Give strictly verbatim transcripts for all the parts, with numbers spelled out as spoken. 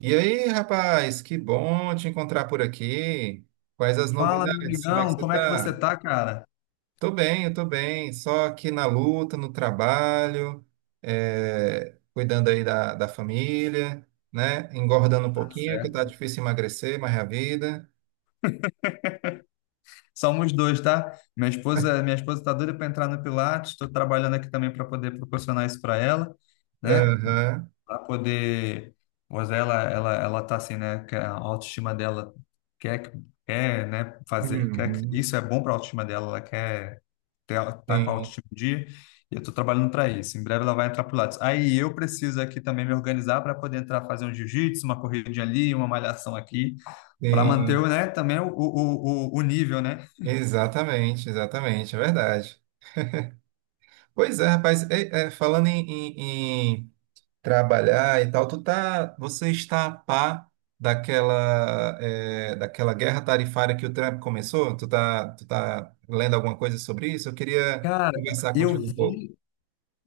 E aí, rapaz, que bom te encontrar por aqui. Quais as Fala, meu novidades? Como é que amigão, você como é que você tá? tá, cara? Tô bem, eu tô bem. Só aqui na luta, no trabalho, é, cuidando aí da, da família, né? Engordando um Tá pouquinho, que tá certo. difícil emagrecer, mas é a vida. Somos dois, tá? Minha esposa, minha esposa tá doida para entrar no Pilates, estou trabalhando aqui também para poder proporcionar isso para ela, né? Aham. Para poder, pois ela, ela, ela tá assim, né? Que a autoestima dela quer, que- quer, né? Fazer, quer que Uhum. isso é bom para a autoestima dela, ela quer ter, tá com a Sim, autoestima em dia. E eu estou trabalhando para isso. Em breve ela vai entrar pro Pilates. Aí eu preciso aqui também me organizar para poder entrar fazer um jiu-jitsu, uma corridinha ali, uma malhação aqui. Para manter, o sim. né, também o, o, o, o nível, né? Exatamente, exatamente, é verdade. Pois é, rapaz, é- é, falando em, em- trabalhar e tal, tu tá, você está a par daquela, é, daquela guerra tarifária que o Trump começou? Tu tá, tu tá lendo alguma coisa sobre isso? Eu queria Cara, conversar eu contigo um pouco. vi,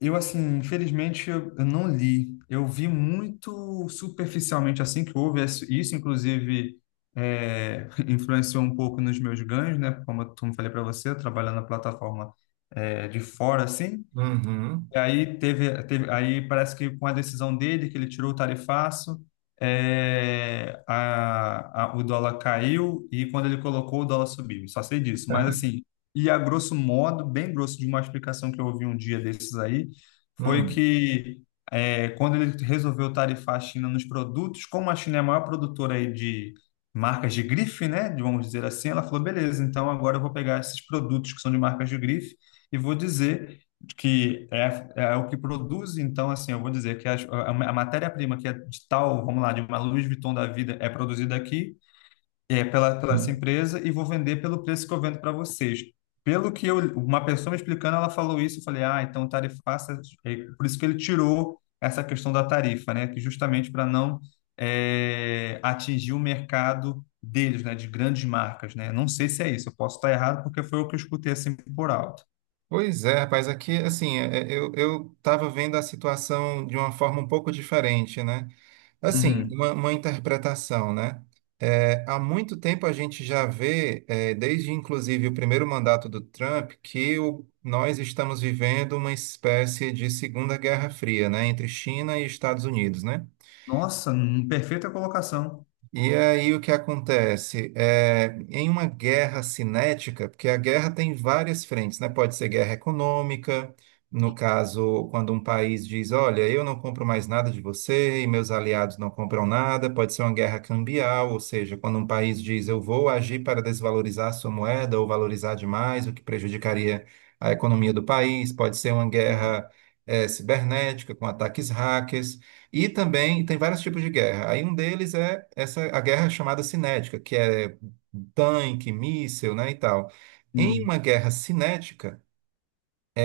eu assim, infelizmente eu, eu não li. Eu vi muito superficialmente assim que houve isso, isso, inclusive é, influenciou um pouco nos meus ganhos, né? Como eu como eu falei para você, trabalhando na plataforma é, de fora assim. Uhum. E aí teve, teve- aí parece que com a decisão dele que ele tirou o tarifaço, é, a- a- o dólar caiu e quando ele colocou o dólar subiu. Só sei disso, mas assim, e a grosso modo, bem grosso de uma explicação que eu ouvi um dia desses aí, foi Hum. que é, quando ele resolveu tarifar a China nos produtos, como a China é a maior produtora aí de marcas de grife, né, de- vamos dizer assim, ela falou, beleza, então agora eu vou pegar esses produtos que são de marcas de grife e vou dizer que é, é o que produz, então, assim, eu vou dizer que a, a matéria-prima que é de tal, vamos lá, de uma Louis Vuitton da vida, é produzida aqui, é pela, pela essa Hum. empresa, e vou vender pelo preço que eu vendo para vocês. Pelo que eu, uma pessoa me explicando, ela falou isso, eu falei, ah, então tarifaça, é por isso que ele tirou essa questão da tarifa, né, que justamente para não é, atingir o mercado deles, né, de grandes marcas, né, não sei se é isso, eu posso estar errado porque foi o que eu escutei, assim, por alto. Pois é, rapaz, aqui, assim, é, é, eu, eu estava vendo a situação de uma forma um pouco diferente, né? Assim, Uhum. uma, uma interpretação, né? É, há muito tempo a gente já vê, é, desde inclusive o primeiro mandato do Trump, que o- nós estamos vivendo uma espécie de Segunda Guerra Fria, né? Entre China e Estados Unidos, né? Nossa, hum, perfeita colocação. E aí o que acontece? É, em uma guerra cinética, porque a guerra tem várias frentes, né? Pode ser guerra econômica, no caso, quando um país diz, olha, eu não compro mais nada de você e meus aliados não compram nada, pode ser uma guerra cambial, ou seja, quando um país diz, eu vou agir para desvalorizar a sua moeda ou valorizar demais, o que prejudicaria a economia do país, pode ser uma Hum. guerra, eh, cibernética com ataques hackers. E também tem vários tipos de guerra. Aí um deles é essa a guerra chamada cinética, que é tanque, míssil, né, e tal. Em Hum. uma guerra cinética,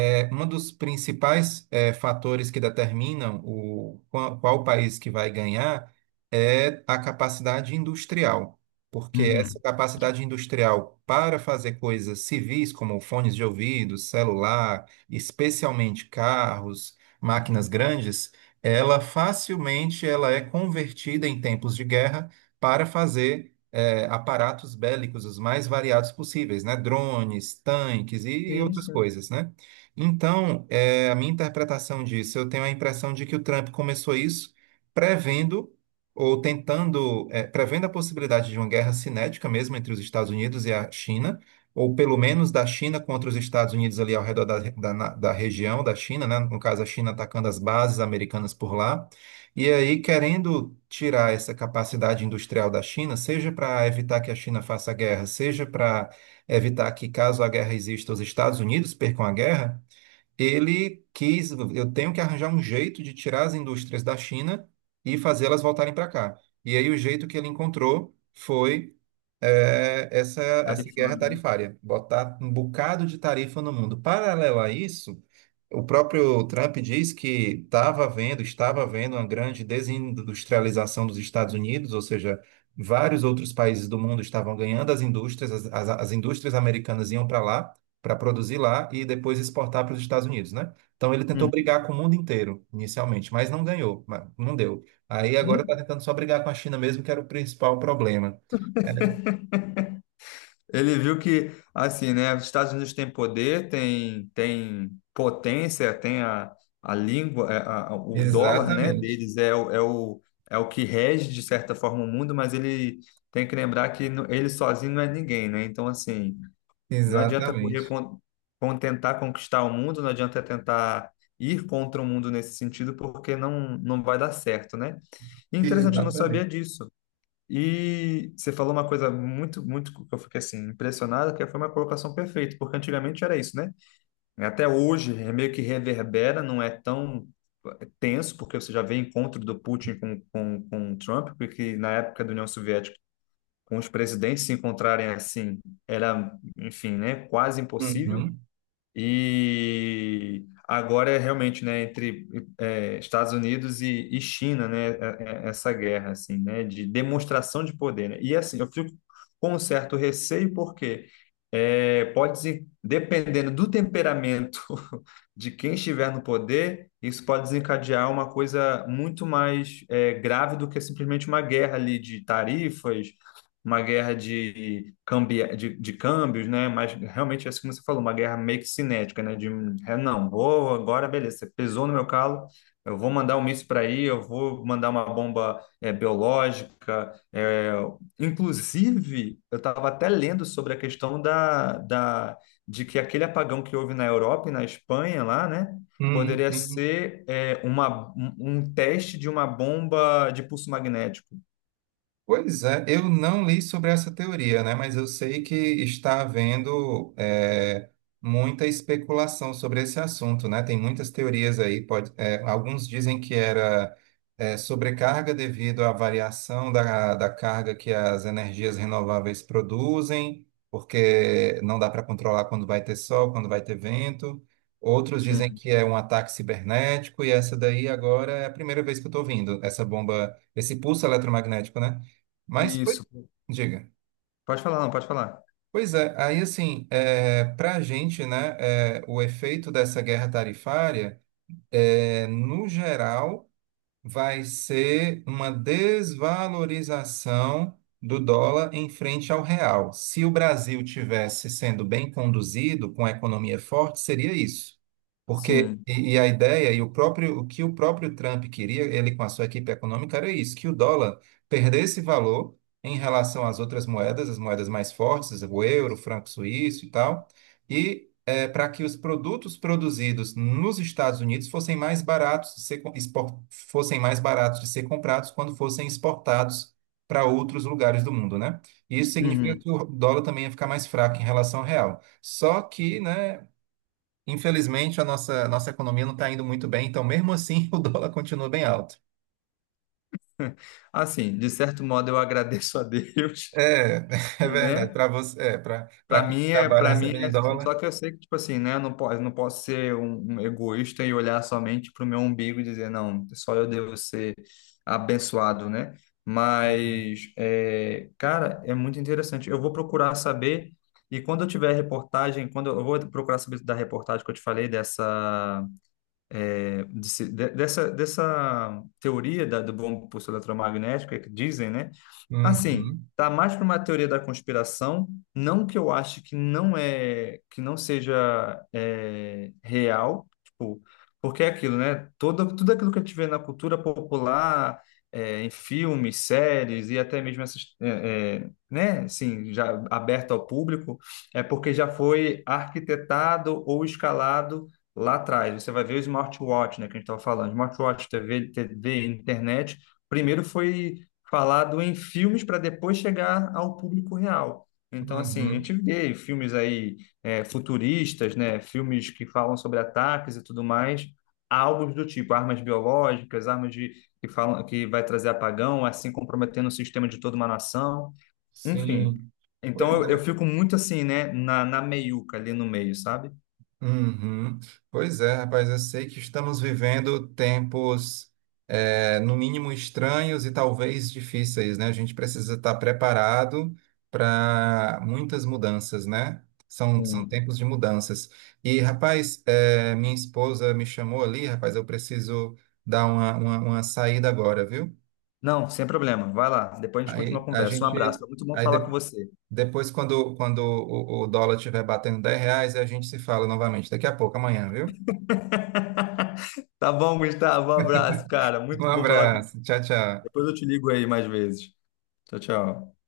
é, um dos principais é, fatores que determinam o, qual, qual país que vai ganhar é a capacidade industrial, porque essa Uhum. capacidade industrial para fazer coisas civis, como fones de ouvido, celular, especialmente carros, máquinas grandes, ela facilmente ela é convertida em tempos de guerra para fazer eh, aparatos bélicos os mais variados possíveis, né? Drones, tanques e e Sim, outras sim. coisas, né? Então, é, a minha interpretação disso, eu tenho a impressão de que o Trump começou isso prevendo ou tentando, é, prevendo a possibilidade de uma guerra cinética mesmo entre os Estados Unidos e a China, ou pelo menos da China contra os Estados Unidos ali ao redor da, da, na- da região da China, né? No caso, a China atacando as bases americanas por lá. E aí, querendo tirar essa capacidade industrial da China, seja para evitar que a China faça guerra, seja para evitar que, caso a guerra exista, os Estados Unidos percam a guerra, ele quis, eu tenho que arranjar um jeito de tirar as indústrias da China e fazê-las voltarem para cá. E aí o jeito que ele encontrou foi eh, essa, essa guerra Tarifano, né? tarifária, botar um bocado de tarifa no mundo. Paralelo a isso, o próprio Trump diz que estava havendo, estava havendo uma grande desindustrialização dos Estados Unidos, ou seja, vários outros países do mundo estavam ganhando as indústrias, as, as as indústrias americanas iam para lá, para produzir lá e depois exportar para os Estados Unidos, né? Então ele tentou Uhum. brigar com o mundo inteiro inicialmente, mas não ganhou, mas não deu. Aí No- agora está tentando só brigar com a China mesmo, que era o principal problema. Ele viu que, assim, né, os Estados Unidos têm poder, tem, tem potência, tem a, a língua, é, a- a- o dólar, né, Exatamente, deles é, o, é o é o que rege, de certa forma, o mundo, mas ele tem que lembrar que no- ele sozinho não é ninguém, né? Então, assim, não adianta correr exatamente, con- con- tentar conquistar o mundo, não adianta tentar ir contra o mundo nesse sentido, porque não, não vai dar certo, né? E é interessante, eu não sabia exatamente. disso. E você falou uma coisa muito, muito que eu fiquei assim impressionado, que foi uma colocação perfeita, porque antigamente era isso, né? Até hoje é meio que reverbera, não é tão é, tenso, porque você já vê encontro do Putin com, com, com o Trump, porque na época da União Soviética, com os presidentes se encontrarem assim, era, enfim, né, quase impossível. Uhum. E agora é realmente, né, entre é, Estados Unidos e, e China, né, é- é- essa guerra, assim, né, de demonstração de poder, né? E assim, eu fico com um certo receio porque é, pode, desen- dependendo do temperamento de quem estiver no poder, isso pode desencadear uma coisa muito mais é, grave do que simplesmente uma guerra ali de tarifas, uma guerra de, cambi, de, de câmbios, né? Mas realmente, assim como você falou, uma guerra meio que cinética, né? De, é, não, vou agora, beleza, você pesou no meu calo, eu vou mandar um míssil para aí, eu vou mandar uma bomba é, biológica. É, inclusive, eu estava até lendo sobre a questão da, da, de que aquele apagão que houve na Europa e na Espanha lá, né? Uhum. Poderia Sim. ser é, uma, um um teste de uma bomba de pulso magnético. Pois é, eu não li sobre essa teoria, né? Mas eu sei que está havendo é, muita especulação sobre esse assunto, né? Tem muitas teorias aí. Pode, é, alguns dizem que era é, sobrecarga devido à variação da, da carga que as energias renováveis produzem, porque não dá para controlar quando vai ter sol, quando vai ter vento. Outros dizem Sim. que é um ataque cibernético, e essa daí agora é a primeira vez que eu estou ouvindo, essa bomba, esse pulso eletromagnético, né? Mas, pois, Isso, diga. pode falar, não, pode falar. Pois é, aí assim, é, para a gente, né, é, o efeito dessa guerra tarifária, é, no geral vai ser uma desvalorização do dólar em frente ao real. Se o Brasil tivesse sendo bem conduzido, com a economia forte, seria isso. Porque, Sim. e, e a ideia, e o próprio, o que o próprio Trump queria, ele com a sua equipe econômica, era isso, que o dólar perdesse valor em relação às outras moedas, as moedas mais fortes, o euro, o franco suíço e tal, e para que os produtos produzidos nos Estados Unidos fossem mais baratos de ser, expor- fossem mais baratos de ser comprados quando fossem exportados para outros lugares do mundo, né? E isso significa Uhum. que o dólar também ia ficar mais fraco em relação ao real. Só que, né, infelizmente a nossa, nossa economia não está indo muito bem, então mesmo assim o dólar continua bem alto. Assim, de certo modo eu agradeço a Deus, É, é porque, verdade, né? para você, é, para Para para quem mim é, trabalha para mim recebendo é em assim, só dólar. que eu sei que tipo assim, né, eu não posso, não posso ser um, um egoísta e olhar somente para o meu umbigo e dizer, não, só eu devo ser abençoado, né? Uhum, Mas é, cara, é muito interessante. Eu vou procurar saber e quando eu tiver reportagem, quando eu, eu vou procurar saber da reportagem que eu te falei dessa é, de se- de- dessa, dessa teoria da, do bom impulso eletromagnético, é que dizem, né? Assim, uhum, tá mais para uma teoria da conspiração, não que eu ache que não é, que não seja é, real, tipo, porque é aquilo, né? Todo, tudo aquilo que a gente vê na cultura popular, é, em filmes, séries e até mesmo essas, é, é, né? Assim, já aberto ao público, é porque já foi arquitetado ou escalado lá atrás, você vai ver o smartwatch, né, que a gente estava falando, smartwatch, T V, TV, internet, primeiro foi falado em filmes para depois chegar ao público real. Então, assim, a uhum, gente vê filmes aí é, futuristas, né, filmes que falam sobre ataques e tudo mais, algo do tipo, armas biológicas, armas de, que falam que vai trazer apagão, assim comprometendo o sistema de toda uma nação, enfim. sim. Então, Pois eu, eu é. fico muito assim, né, na, na meiuca ali no meio, sabe? Uhum. Pois é, rapaz, eu sei que estamos vivendo tempos, eh, no mínimo estranhos e talvez difíceis, né? A gente precisa estar preparado para muitas mudanças, né? São, são tempos de mudanças. E, rapaz, eh, minha esposa me chamou ali, rapaz, eu preciso dar uma, uma, uma saída agora, viu? Não, sem problema. Vai lá. Depois a gente continua a Aí a conversa. Um abraço. gente. Foi muito bom Aí falar com de- você. depois, quando, quando o, o dólar estiver batendo dez reais, a gente se fala novamente. Daqui a pouco, amanhã, viu? Tá bom, Gustavo. Um abraço, cara. Um Muito bom falar contigo. abraço. Tchau, tchau. Depois eu te ligo aí mais vezes. Tchau, tchau.